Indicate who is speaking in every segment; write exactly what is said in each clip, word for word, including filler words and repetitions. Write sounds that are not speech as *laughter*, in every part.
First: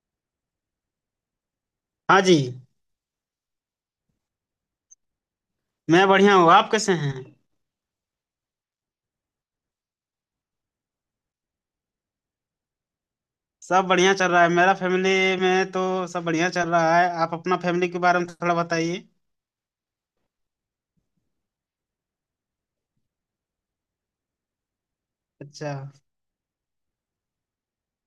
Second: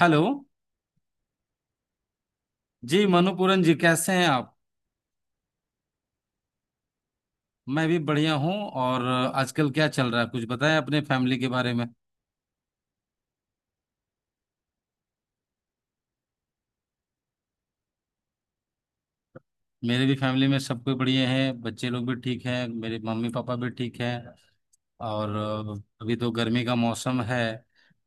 Speaker 1: Hello.
Speaker 2: हाँ जी।
Speaker 1: जी मनुपूरन जी कैसे हैं आप।
Speaker 2: मैं बढ़िया हूँ, आप कैसे हैं?
Speaker 1: मैं भी बढ़िया हूँ। और आजकल क्या चल रहा है कुछ बताएं अपने फैमिली के बारे में।
Speaker 2: सब बढ़िया चल रहा है, मेरा फैमिली में तो सब बढ़िया चल रहा है। आप अपना फैमिली के बारे में थोड़ा बताइए।
Speaker 1: मेरे भी फैमिली में सब कोई बढ़िया है, बच्चे लोग भी ठीक हैं, मेरे मम्मी पापा भी ठीक हैं। और
Speaker 2: अच्छा
Speaker 1: अभी तो गर्मी का मौसम है,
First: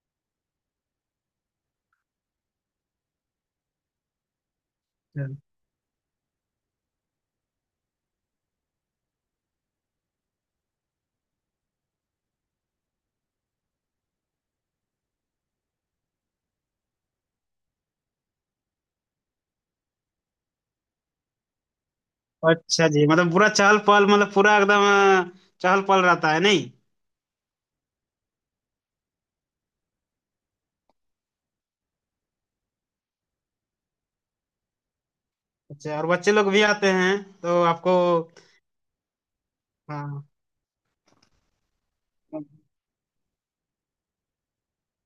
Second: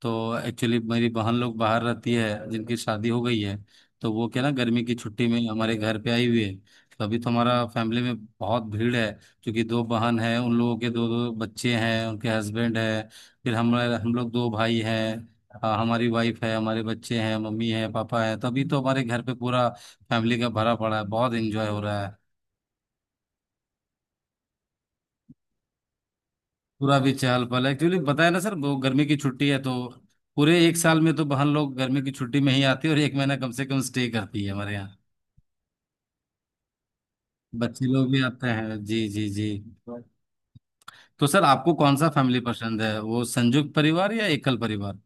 Speaker 1: तो एक्चुअली मेरी बहन लोग बाहर रहती है जिनकी शादी हो गई है। तो वो क्या ना, गर्मी की छुट्टी
Speaker 2: अच्छा।
Speaker 1: में हमारे घर पे आई हुई है। तो अभी तो हमारा फैमिली में बहुत भीड़ है, क्योंकि दो बहन है, उन लोगों के दो दो बच्चे हैं, उनके हस्बैंड है। फिर हम हम लोग दो भाई हैं, अ, हमारी वाइफ है, हमारे बच्चे हैं, मम्मी है, पापा है, तो अभी तो हमारे घर पे पूरा फैमिली का भरा पड़ा है, बहुत एंजॉय हो रहा है।
Speaker 2: अच्छा जी, मतलब पूरा चहल पहल, मतलब पूरा एकदम अ, चहल पहल रहता है नहीं?
Speaker 1: पूरा भी चहल पहल है। एक्चुअली बताया ना सर, वो गर्मी की छुट्टी है, तो पूरे एक साल में तो बहन लोग गर्मी की छुट्टी में ही आती है, और एक महीना कम से कम स्टे करती है हमारे यहाँ।
Speaker 2: अच्छा, और बच्चे लोग भी आते हैं तो
Speaker 1: बच्चे
Speaker 2: आपको।
Speaker 1: लोग भी आते हैं, जी जी जी।
Speaker 2: हाँ,
Speaker 1: तो सर, आपको कौन सा फैमिली पसंद है, वो संयुक्त परिवार या एकल परिवार।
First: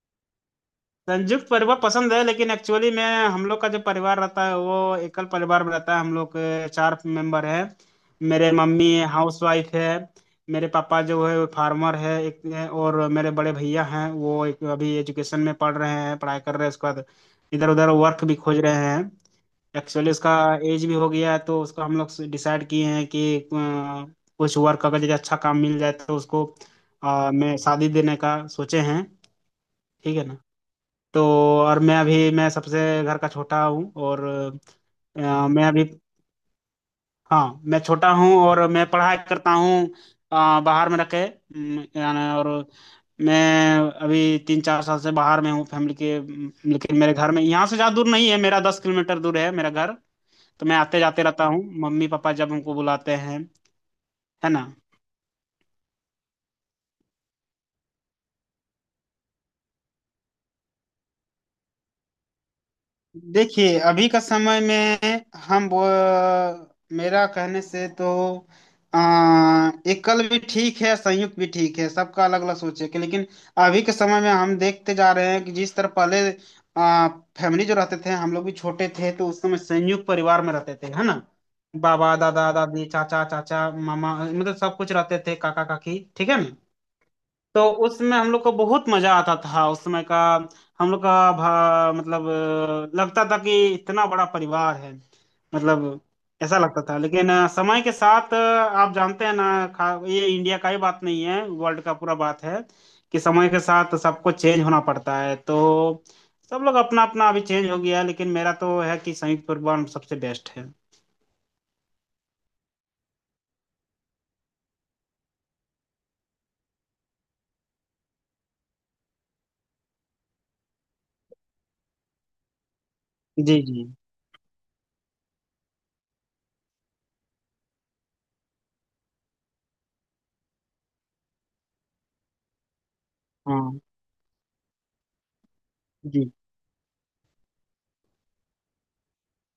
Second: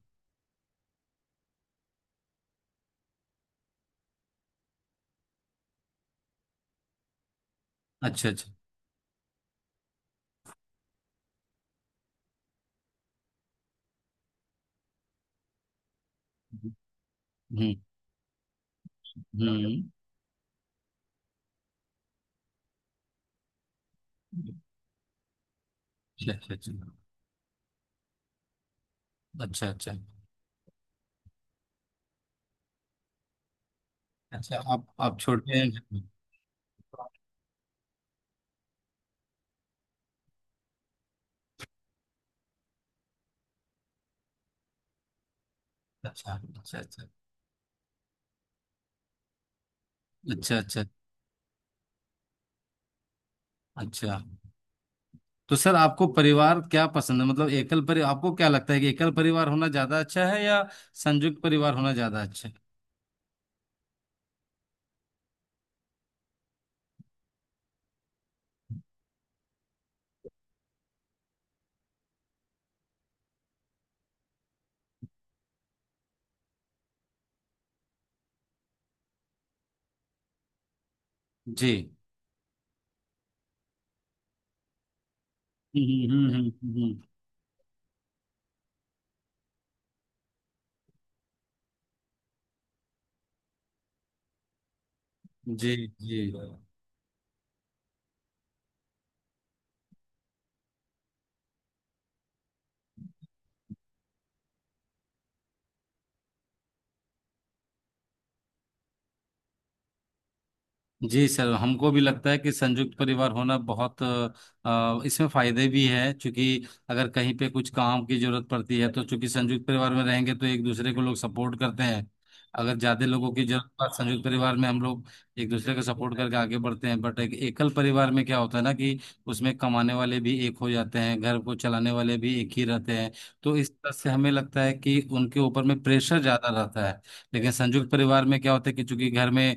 Speaker 2: संयुक्त परिवार पसंद है, लेकिन एक्चुअली में हम लोग का जो परिवार रहता है वो एकल परिवार में रहता है। हम लोग अ, चार मेंबर हैं।
Speaker 1: अच्छा अच्छा।
Speaker 2: मेरे मम्मी हाउस वाइफ है, मेरे पापा जो है वो फार्मर है एक है, और मेरे बड़े भैया हैं वो एक अभी एजुकेशन में पढ़ रहे हैं, पढ़ाई कर रहे हैं। उसके बाद इधर
Speaker 1: हम्म
Speaker 2: उधर वर्क भी खोज रहे हैं।
Speaker 1: हम्म।
Speaker 2: एक्चुअली उसका एज भी हो गया है, तो उसको हम लोग डिसाइड किए हैं कि अ, कुछ वर्क अगर जैसे अच्छा काम मिल जाए तो
Speaker 1: अच्छा
Speaker 2: उसको
Speaker 1: अच्छा अच्छा
Speaker 2: अ, मैं शादी देने का सोचे हैं।
Speaker 1: अच्छा अच्छा
Speaker 2: ठीक है ना। तो और मैं अभी मैं सबसे घर का छोटा हूँ और
Speaker 1: अच्छा, आप आप
Speaker 2: अ,
Speaker 1: छोटे
Speaker 2: मैं अभी
Speaker 1: हैं।
Speaker 2: हाँ मैं छोटा हूँ और मैं पढ़ाई करता हूँ। अ, बाहर में रखे, अम, यानी और मैं अभी तीन चार साल से बाहर में हूँ फैमिली के,
Speaker 1: अच्छा
Speaker 2: अम,
Speaker 1: अच्छा
Speaker 2: लेकिन
Speaker 1: अच्छा
Speaker 2: मेरे घर में यहाँ से ज़्यादा दूर नहीं है, मेरा दस किलोमीटर दूर है मेरा घर।
Speaker 1: अच्छा
Speaker 2: तो मैं
Speaker 1: अच्छा
Speaker 2: आते जाते रहता हूँ, मम्मी पापा जब हमको बुलाते हैं।
Speaker 1: अच्छा।
Speaker 2: है ना।
Speaker 1: तो सर आपको परिवार क्या पसंद है, मतलब एकल परिवार, आपको क्या लगता है कि एकल परिवार होना ज्यादा अच्छा है या संयुक्त परिवार होना ज्यादा अच्छा है।
Speaker 2: देखिए अभी का समय में हम वो, मेरा कहने से तो आ, एकल भी ठीक है, संयुक्त भी ठीक है, सबका अलग अलग सोच है कि। लेकिन अभी के समय में हम देखते जा रहे हैं कि जिस तरह पहले आ, फैमिली जो रहते थे, हम लोग भी छोटे थे तो उस समय संयुक्त परिवार में रहते थे। है ना।
Speaker 1: जी।
Speaker 2: बाबा दादा दादी चाचा चाचा मामा, मतलब सब कुछ रहते थे, काका काकी।
Speaker 1: हम्म हम्म
Speaker 2: ठीक है
Speaker 1: हम्म
Speaker 2: ना।
Speaker 1: हम्म, हम्म।
Speaker 2: तो उसमें हम लोग को बहुत मजा आता था उस समय का। हम लोग का भा, मतलब अ, लगता था कि इतना बड़ा परिवार है,
Speaker 1: जी
Speaker 2: मतलब
Speaker 1: जी
Speaker 2: ऐसा लगता था। लेकिन अ, समय के साथ, अ, आप जानते हैं ना, खा, ये इंडिया का ही बात नहीं है, वर्ल्ड का पूरा बात है कि समय के साथ सबको चेंज होना पड़ता है। तो सब लोग अपना अपना अभी चेंज हो गया है, लेकिन मेरा तो है कि संयुक्त परिवार सबसे बेस्ट है।
Speaker 1: जी सर, हमको भी लगता है कि संयुक्त परिवार होना बहुत अ, इसमें फायदे भी हैं, क्योंकि अगर कहीं पे कुछ काम की जरूरत पड़ती है, तो चूंकि संयुक्त परिवार में रहेंगे, तो एक दूसरे को लोग सपोर्ट करते हैं। अगर ज्यादा लोगों की
Speaker 2: जी
Speaker 1: जरूरत
Speaker 2: जी।
Speaker 1: पड़े, संयुक्त परिवार में हम लोग एक दूसरे का सपोर्ट करके आगे बढ़ते हैं। बट एक एकल परिवार में क्या होता है ना, कि उसमें कमाने वाले भी एक हो जाते हैं, घर को चलाने वाले भी एक ही रहते हैं। तो इस
Speaker 2: हाँ
Speaker 1: तरह से हमें लगता है कि उनके ऊपर में प्रेशर
Speaker 2: जी,
Speaker 1: ज्यादा रहता है। लेकिन संयुक्त परिवार में क्या होता है कि चूंकि घर में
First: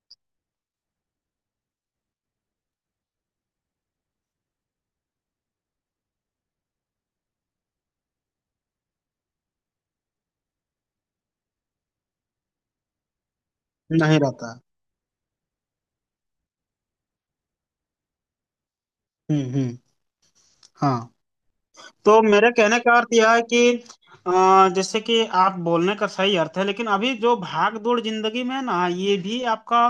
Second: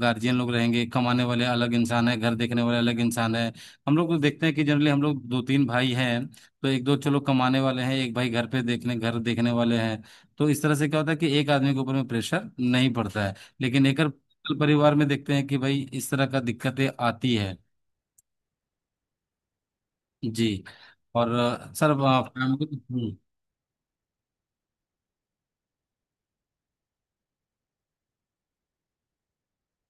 Speaker 1: गार्जियन लोग रहेंगे, कमाने वाले अलग इंसान है, घर देखने वाले अलग इंसान है। हम लोग को देखते हैं कि जनरली हम लोग दो तीन भाई हैं, तो एक दो चलो कमाने वाले हैं, एक भाई घर पे देखने, घर देखने वाले हैं। तो इस तरह से क्या होता है कि एक आदमी के ऊपर में प्रेशर नहीं पड़ता है। लेकिन एक
Speaker 2: नहीं रहता।
Speaker 1: परिवार में देखते हैं कि भाई इस तरह का दिक्कतें आती है।
Speaker 2: हम्म हम्म।
Speaker 1: जी।
Speaker 2: हाँ,
Speaker 1: और अ, सर अ,
Speaker 2: तो मेरे
Speaker 1: फैमिली
Speaker 2: कहने का अर्थ
Speaker 1: हम्म,
Speaker 2: यह है कि अ, जैसे कि आप बोलने का सही अर्थ है, लेकिन अभी जो भाग दौड़ जिंदगी में है ना, ये भी आपका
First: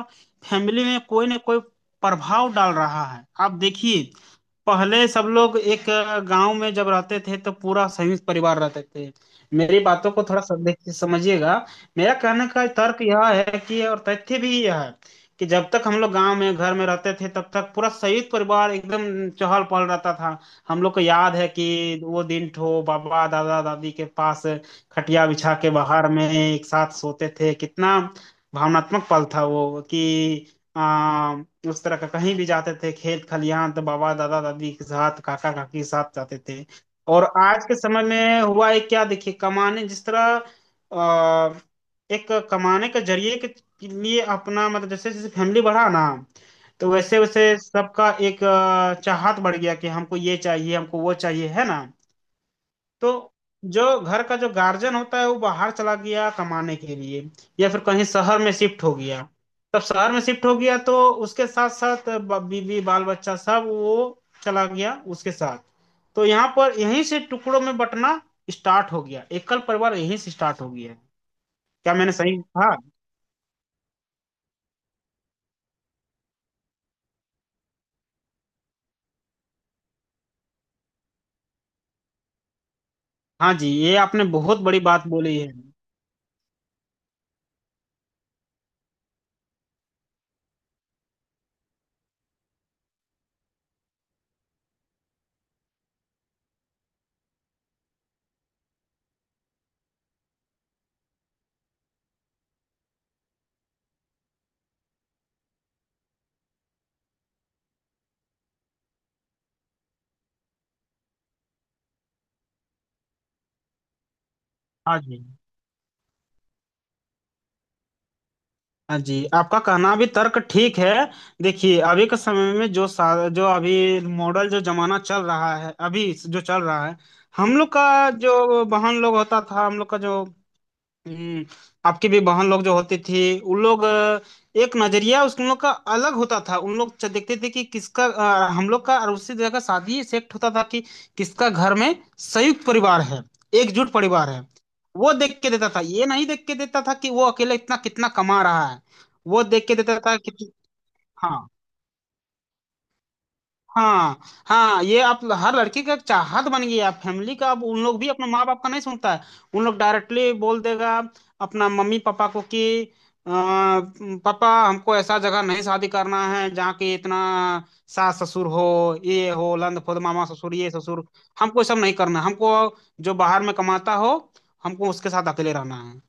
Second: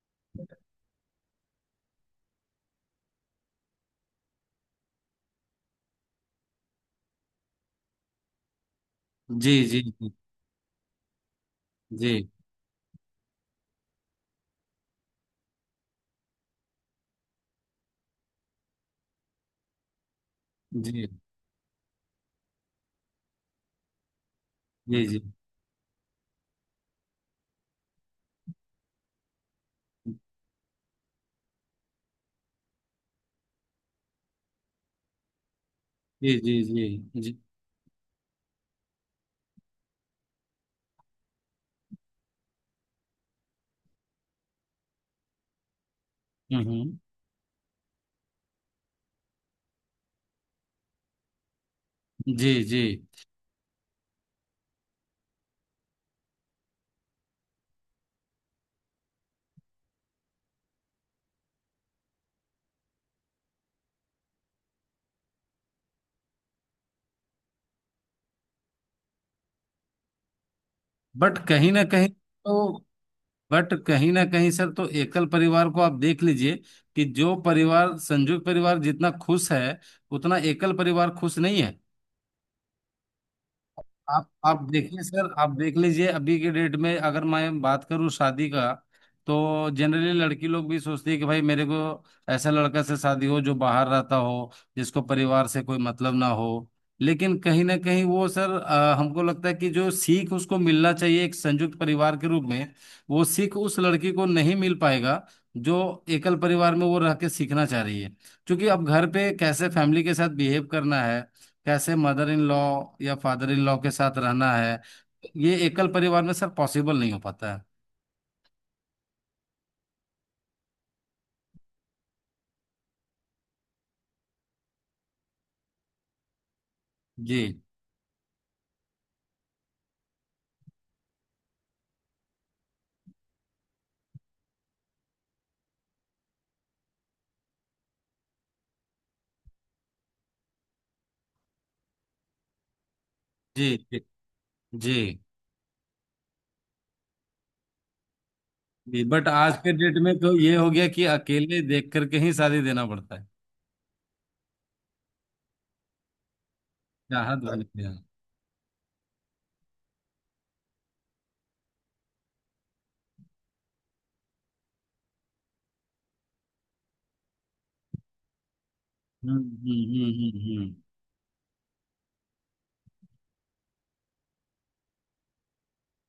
Speaker 2: फैमिली में कोई ना कोई प्रभाव डाल रहा है। आप देखिए, पहले सब लोग एक गांव में जब रहते थे तो पूरा संयुक्त परिवार रहते थे।
Speaker 1: जी
Speaker 2: मेरी
Speaker 1: जी जी
Speaker 2: बातों को थोड़ा सब देख समझिएगा।
Speaker 1: जी
Speaker 2: मेरा कहने का तर्क यह है, कि और तथ्य भी यह है कि जब तक हम लोग गांव में घर में रहते थे, तब तक पूरा संयुक्त परिवार एकदम चहल पहल रहता था। हम लोग को
Speaker 1: जी
Speaker 2: याद है कि वो दिन ठो बाबा दादा दादी के पास
Speaker 1: जी जी
Speaker 2: खटिया बिछा के बाहर में एक साथ सोते थे। कितना भावनात्मक पल था वो। कि आ, उस तरह का कहीं भी जाते थे, खेत खलिहान तो बाबा दादा दादी के साथ, काका काकी के साथ
Speaker 1: जी
Speaker 2: जाते
Speaker 1: जी
Speaker 2: थे।
Speaker 1: जी
Speaker 2: और
Speaker 1: जी,
Speaker 2: आज के समय में हुआ है क्या, देखिए कमाने जिस तरह आ, एक कमाने के जरिए के लिए अपना, मतलब जैसे जैसे फैमिली बढ़ा ना,
Speaker 1: हम्म,
Speaker 2: तो
Speaker 1: हम्म,
Speaker 2: वैसे वैसे सबका एक अ, चाहत बढ़ गया कि हमको ये चाहिए हमको वो चाहिए। है ना।
Speaker 1: जी जी।
Speaker 2: तो जो घर का जो गार्जियन होता है वो बाहर चला गया कमाने के लिए, या फिर कहीं शहर में शिफ्ट हो गया। तब शहर में शिफ्ट हो गया तो उसके साथ साथ बीवी बाल बच्चा सब वो चला गया उसके साथ। तो यहाँ पर यहीं से टुकड़ों में बंटना स्टार्ट हो गया, एकल परिवार यहीं से स्टार्ट हो गया।
Speaker 1: बट कहीं ना
Speaker 2: क्या
Speaker 1: कहीं
Speaker 2: मैंने सही कहा?
Speaker 1: तो बट कहीं ना कहीं सर, तो एकल परिवार को आप देख लीजिए कि जो परिवार संयुक्त परिवार जितना खुश है, उतना एकल परिवार खुश नहीं है।
Speaker 2: हाँ जी, ये आपने
Speaker 1: आप
Speaker 2: बहुत
Speaker 1: आप
Speaker 2: बड़ी
Speaker 1: देखिए
Speaker 2: बात
Speaker 1: सर,
Speaker 2: बोली
Speaker 1: आप
Speaker 2: है।
Speaker 1: देख लीजिए, अभी के डेट में अगर मैं बात करूं शादी का, तो जनरली लड़की लोग भी सोचती है कि भाई मेरे को ऐसा लड़का से शादी हो जो बाहर रहता हो, जिसको परिवार से कोई मतलब ना हो। लेकिन कहीं ना कहीं वो सर अ, हमको लगता है कि जो सीख उसको मिलना चाहिए एक संयुक्त परिवार के रूप में, वो सीख उस लड़की को नहीं मिल पाएगा जो एकल परिवार में वो रह के सीखना चाह रही है। क्योंकि अब घर पे कैसे फैमिली के साथ बिहेव करना है, कैसे मदर इन लॉ या फादर इन लॉ के साथ रहना है,
Speaker 2: हाँ जी।
Speaker 1: ये एकल परिवार में सर पॉसिबल नहीं हो पाता है।
Speaker 2: हाँ जी, आपका कहना भी तर्क ठीक है। देखिए अभी के समय में जो सा, जो अभी मॉडल जो जमाना चल रहा है अभी जो चल रहा है,
Speaker 1: जी
Speaker 2: हम लोग का जो बहन लोग होता था, हम लोग का जो, हम्म, आपकी भी बहन लोग जो होती थी, उन लोग अ, एक नजरिया उस उन लोग का अलग होता था। उन लोग च- देखते थे कि किसका अ, हम लोग का, और उसी जगह शादी सेट होता था कि किसका घर में संयुक्त परिवार है,
Speaker 1: जी
Speaker 2: एकजुट
Speaker 1: जी
Speaker 2: परिवार है।
Speaker 1: जी
Speaker 2: वो देख के देता था, ये नहीं देख के देता था कि वो अकेले इतना कितना कमा रहा है।
Speaker 1: जी। बट
Speaker 2: वो
Speaker 1: आज
Speaker 2: देख
Speaker 1: के
Speaker 2: के
Speaker 1: डेट
Speaker 2: देता था
Speaker 1: में तो
Speaker 2: कि,
Speaker 1: ये हो गया कि
Speaker 2: हाँ
Speaker 1: अकेले देख करके ही शादी देना पड़ता है।
Speaker 2: हाँ। हाँ, ये आप हर लड़की का एक चाहत बन गई है फैमिली
Speaker 1: चाहत
Speaker 2: का। अब
Speaker 1: बनी
Speaker 2: उन
Speaker 1: है।
Speaker 2: लोग भी अपने माँ बाप का नहीं सुनता है, उन लोग डायरेक्टली बोल देगा अपना मम्मी पापा को कि, अ, पापा हमको ऐसा जगह नहीं शादी करना है जहाँ के इतना सास ससुर हो, ये
Speaker 1: हम्म
Speaker 2: हो लंद फुंद
Speaker 1: हम्म
Speaker 2: मामा
Speaker 1: हम्म
Speaker 2: ससुर
Speaker 1: हम्म
Speaker 2: ये
Speaker 1: हम्म।
Speaker 2: ससुर, हमको ये सब नहीं करना है। हमको जो बाहर में कमाता हो, हमको उसके साथ अकेले रहना है।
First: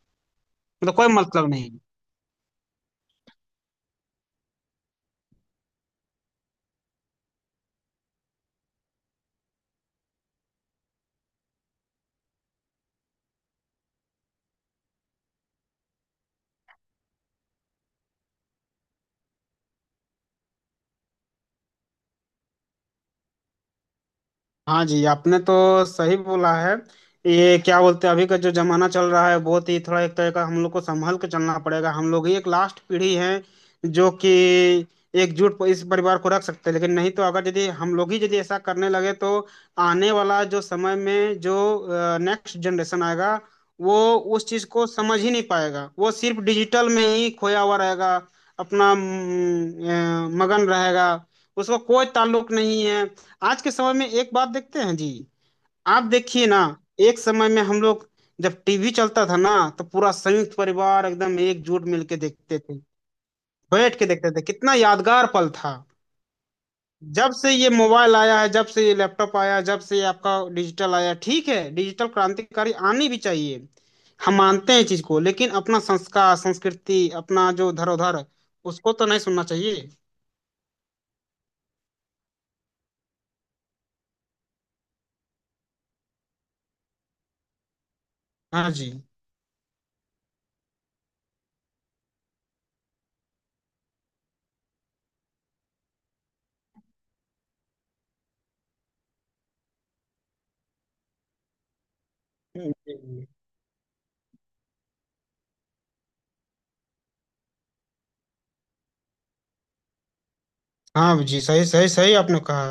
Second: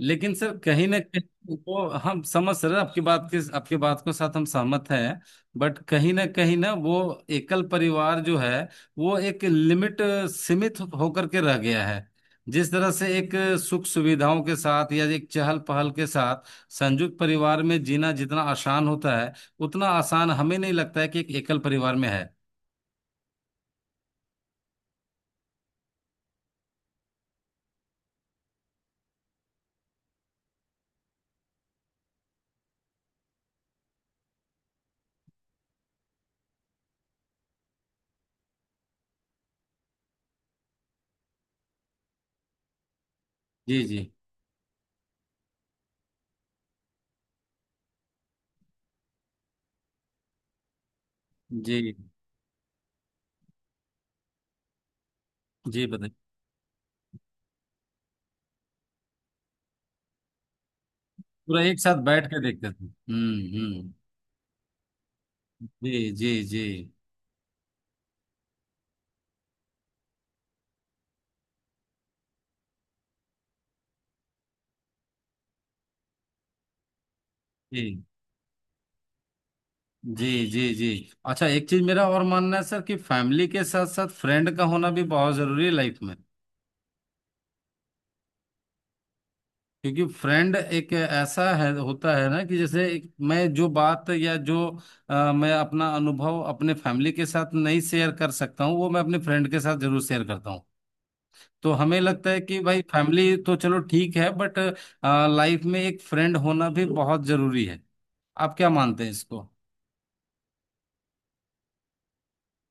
Speaker 1: लेकिन सर कहीं
Speaker 2: मतलब
Speaker 1: ना
Speaker 2: कोई मतलब
Speaker 1: कहीं
Speaker 2: नहीं।
Speaker 1: वो हम समझ रहे हैं, आपकी बात के आपकी बात को साथ हम सहमत हैं। बट कहीं ना कहीं ना वो एकल परिवार जो है, वो एक लिमिट, अ, सीमित होकर के रह गया है। जिस तरह से एक अ, सुख सुविधाओं के साथ या एक चहल पहल के साथ संयुक्त परिवार में जीना जितना आसान होता है, उतना आसान हमें नहीं लगता है कि एक एकल परिवार में है।
Speaker 2: हाँ जी, आपने तो सही बोला है। ये क्या बोलते हैं, अभी का जो जमाना चल रहा है बहुत ही थोड़ा एक तरह का, हम लोग को संभल के चलना पड़ेगा। हम लोग ही एक लास्ट पीढ़ी है जो कि एकजुट इस परिवार को रख सकते हैं, लेकिन नहीं तो अगर यदि हम लोग ही यदि ऐसा करने लगे तो आने वाला जो समय में जो नेक्स्ट जनरेशन आएगा,
Speaker 1: जी
Speaker 2: वो
Speaker 1: जी।
Speaker 2: उस चीज को समझ ही नहीं पाएगा। वो सिर्फ डिजिटल में ही खोया हुआ रहेगा, अपना अम, अ, मगन रहेगा, उसको
Speaker 1: जी
Speaker 2: कोई ताल्लुक नहीं है। आज के समय में एक बात देखते हैं जी।
Speaker 1: जी
Speaker 2: आप
Speaker 1: बताइए।
Speaker 2: देखिए ना, एक समय में हम लोग जब टीवी चलता था ना, तो पूरा संयुक्त परिवार एकदम
Speaker 1: पूरा एक
Speaker 2: एकजुट
Speaker 1: साथ
Speaker 2: मिलके
Speaker 1: बैठ के
Speaker 2: देखते
Speaker 1: देखते
Speaker 2: थे,
Speaker 1: थे, हम्म हम्म।
Speaker 2: बैठ के देखते थे। कितना यादगार पल था।
Speaker 1: जी जी जी
Speaker 2: जब से ये मोबाइल आया है, जब से ये लैपटॉप आया, जब से ये आपका डिजिटल आया, ठीक है डिजिटल क्रांतिकारी आनी भी चाहिए, हम मानते हैं चीज को, लेकिन अपना संस्कार संस्कृति अपना जो
Speaker 1: जी
Speaker 2: धरोहर, उसको तो नहीं सुनना चाहिए।
Speaker 1: जी जी जी। अच्छा एक चीज मेरा और मानना है सर, कि फैमिली के साथ साथ फ्रेंड का होना भी बहुत जरूरी है लाइफ में।
Speaker 2: हाँ जी।
Speaker 1: क्योंकि फ्रेंड एक ऐसा है होता है ना, कि जैसे एक- मैं जो बात या जो अ, मैं अपना अनुभव अपने फैमिली के साथ नहीं शेयर कर सकता हूँ, वो मैं अपने फ्रेंड के साथ जरूर शेयर करता हूँ। तो हमें लगता है कि
Speaker 2: हम्म,
Speaker 1: भाई
Speaker 2: जी, जी।
Speaker 1: फैमिली तो चलो ठीक है, बट लाइफ में एक फ्रेंड होना भी बहुत जरूरी है। आप क्या मानते हैं इसको।
Speaker 2: हाँ जी, सही सही सही आपने कहा।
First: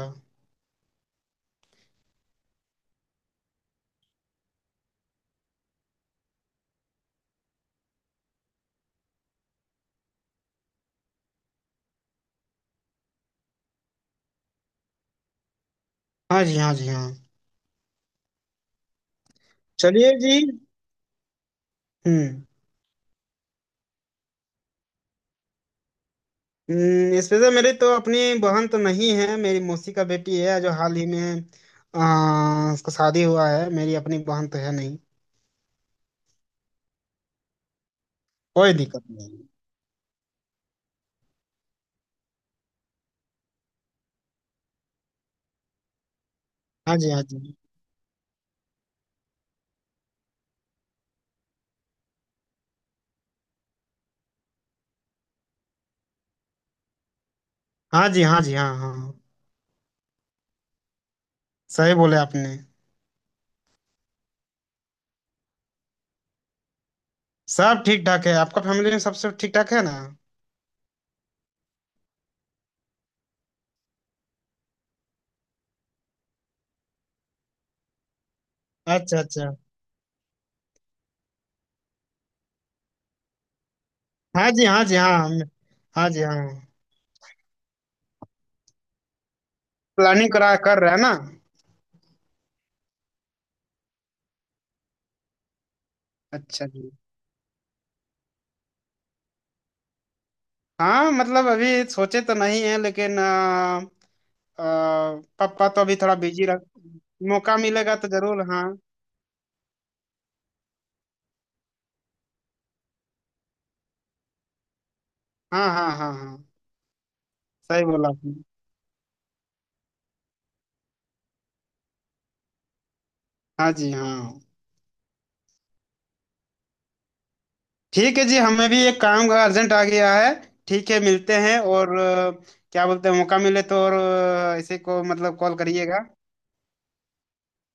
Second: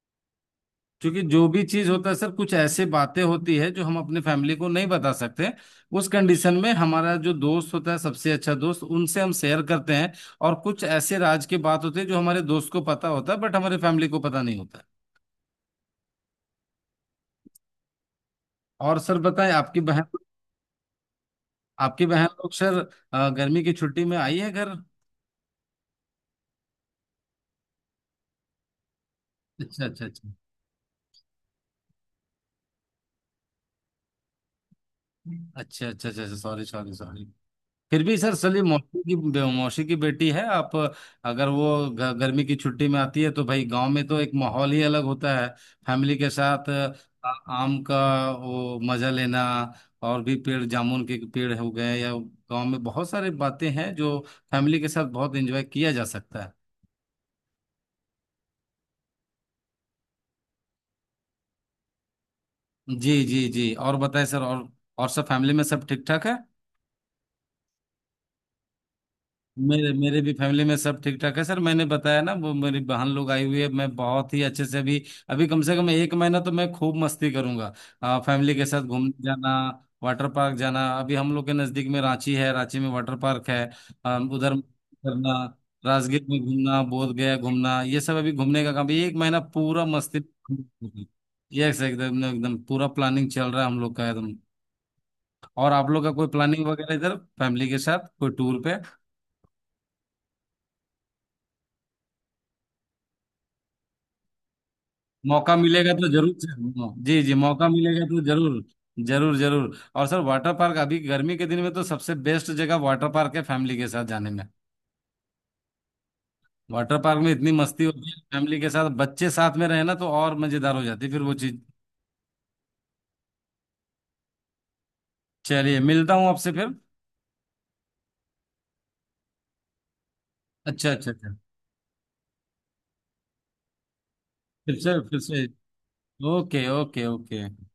Speaker 1: क्योंकि जो भी चीज होता है सर, कुछ ऐसे बातें होती है जो हम अपने फैमिली को नहीं बता सकते, उस कंडीशन में हमारा जो दोस्त होता है, सबसे अच्छा दोस्त, उनसे हम शेयर करते हैं। और कुछ ऐसे राज की बात होती है जो हमारे दोस्त को पता होता है बट हमारे फैमिली को पता नहीं होता।
Speaker 2: हाँ जी हाँ जी हाँ।
Speaker 1: और सर बताएं आपकी बहन
Speaker 2: चलिए जी।
Speaker 1: आपकी बहन
Speaker 2: हम्म।
Speaker 1: लोग सर अ, गर्मी की छुट्टी में आई है घर।
Speaker 2: हम्म, स्पेशल मेरी तो अपनी बहन तो नहीं है, मेरी
Speaker 1: अच्छा
Speaker 2: मौसी का
Speaker 1: अच्छा अच्छा
Speaker 2: बेटी है जो हाल ही में आ, उसका शादी हुआ है, मेरी अपनी बहन तो है नहीं।
Speaker 1: अच्छा अच्छा अच्छा, सॉरी सॉरी सॉरी। फिर भी सर सलीम,
Speaker 2: कोई
Speaker 1: मौसी
Speaker 2: दिक्कत
Speaker 1: की
Speaker 2: नहीं।
Speaker 1: मौसी की बेटी है आप। अगर वो ग- गर्मी की छुट्टी में आती है, तो भाई गांव में तो एक माहौल ही अलग होता है। फैमिली के साथ
Speaker 2: हाँ जी हाँ
Speaker 1: आ-
Speaker 2: जी।
Speaker 1: आम का वो मजा लेना, और भी पेड़, जामुन के पेड़ हो गए, या गांव में बहुत सारी बातें हैं जो फैमिली के साथ बहुत एंजॉय किया जा सकता है।
Speaker 2: हाँ जी हाँ जी हाँ हाँ, सही बोले आपने।
Speaker 1: जी जी जी और बताएं सर, और और सब फैमिली में सब ठीक ठाक है।
Speaker 2: सब ठीक ठाक है, आपका फैमिली में सब सब ठीक ठाक है
Speaker 1: मेरे
Speaker 2: ना?
Speaker 1: मेरे भी फैमिली में सब ठीक ठाक है सर, मैंने बताया ना, वो मेरी बहन लोग आई हुई है, मैं बहुत ही अच्छे से अभी, अभी कम से कम एक महीना तो मैं खूब मस्ती करूंगा। आ, फैमिली के साथ घूमने
Speaker 2: अच्छा
Speaker 1: जाना,
Speaker 2: अच्छा।
Speaker 1: वाटर पार्क जाना, अभी हम लोग के नजदीक में रांची है, रांची में वाटर पार्क है। अ,
Speaker 2: हाँ
Speaker 1: उधर
Speaker 2: जी हाँ जी हाँ हम-,
Speaker 1: करना,
Speaker 2: हाँ जी
Speaker 1: राजगीर में
Speaker 2: हाँ,
Speaker 1: घूमना, बोध गया घूमना, ये सब अभी घूमने का काम, एक महीना पूरा मस्ती।
Speaker 2: प्लानिंग करा कर रहे हैं
Speaker 1: *laughs*
Speaker 2: ना।
Speaker 1: यस, एकदम एकदम पूरा प्लानिंग चल रहा है हम लोग का, एकदम। और आप लोग का कोई प्लानिंग
Speaker 2: अच्छा जी,
Speaker 1: वगैरह, इधर फैमिली के साथ कोई टूर।
Speaker 2: हाँ मतलब अभी सोचे तो नहीं है, लेकिन अ,
Speaker 1: मौका
Speaker 2: पापा तो
Speaker 1: मिलेगा
Speaker 2: अभी
Speaker 1: तो
Speaker 2: थोड़ा
Speaker 1: जरूर
Speaker 2: बिजी
Speaker 1: से-
Speaker 2: रह,
Speaker 1: हाँ। जी जी
Speaker 2: मौका
Speaker 1: मौका
Speaker 2: मिलेगा
Speaker 1: मिलेगा
Speaker 2: तो
Speaker 1: तो
Speaker 2: जरूर।
Speaker 1: जरूर।
Speaker 2: हाँ
Speaker 1: जरूर जरूर। और सर वाटर पार्क अभी गर्मी के दिन में तो सबसे बेस्ट जगह वाटर पार्क है, फैमिली के साथ जाने में।
Speaker 2: हाँ हाँ हाँ हाँ,
Speaker 1: वाटर पार्क में इतनी मस्ती
Speaker 2: सही बोला
Speaker 1: होती है,
Speaker 2: आपने।
Speaker 1: फैमिली के साथ बच्चे साथ में रहे ना, तो और मजेदार हो जाती है फिर वो चीज।
Speaker 2: हाँ जी हाँ।
Speaker 1: चलिए, मिलता हूँ आपसे फिर।
Speaker 2: ठीक है जी, हमें भी एक काम का अर्जेंट आ गया है।
Speaker 1: अच्छा
Speaker 2: ठीक है
Speaker 1: अच्छा अच्छा,
Speaker 2: मिलते हैं, और अ, क्या बोलते हैं मौका मिले तो, और अ,
Speaker 1: फिर
Speaker 2: ऐसे
Speaker 1: से
Speaker 2: को
Speaker 1: फिर
Speaker 2: मतलब
Speaker 1: से,
Speaker 2: कॉल करिएगा।
Speaker 1: Okay okay okay.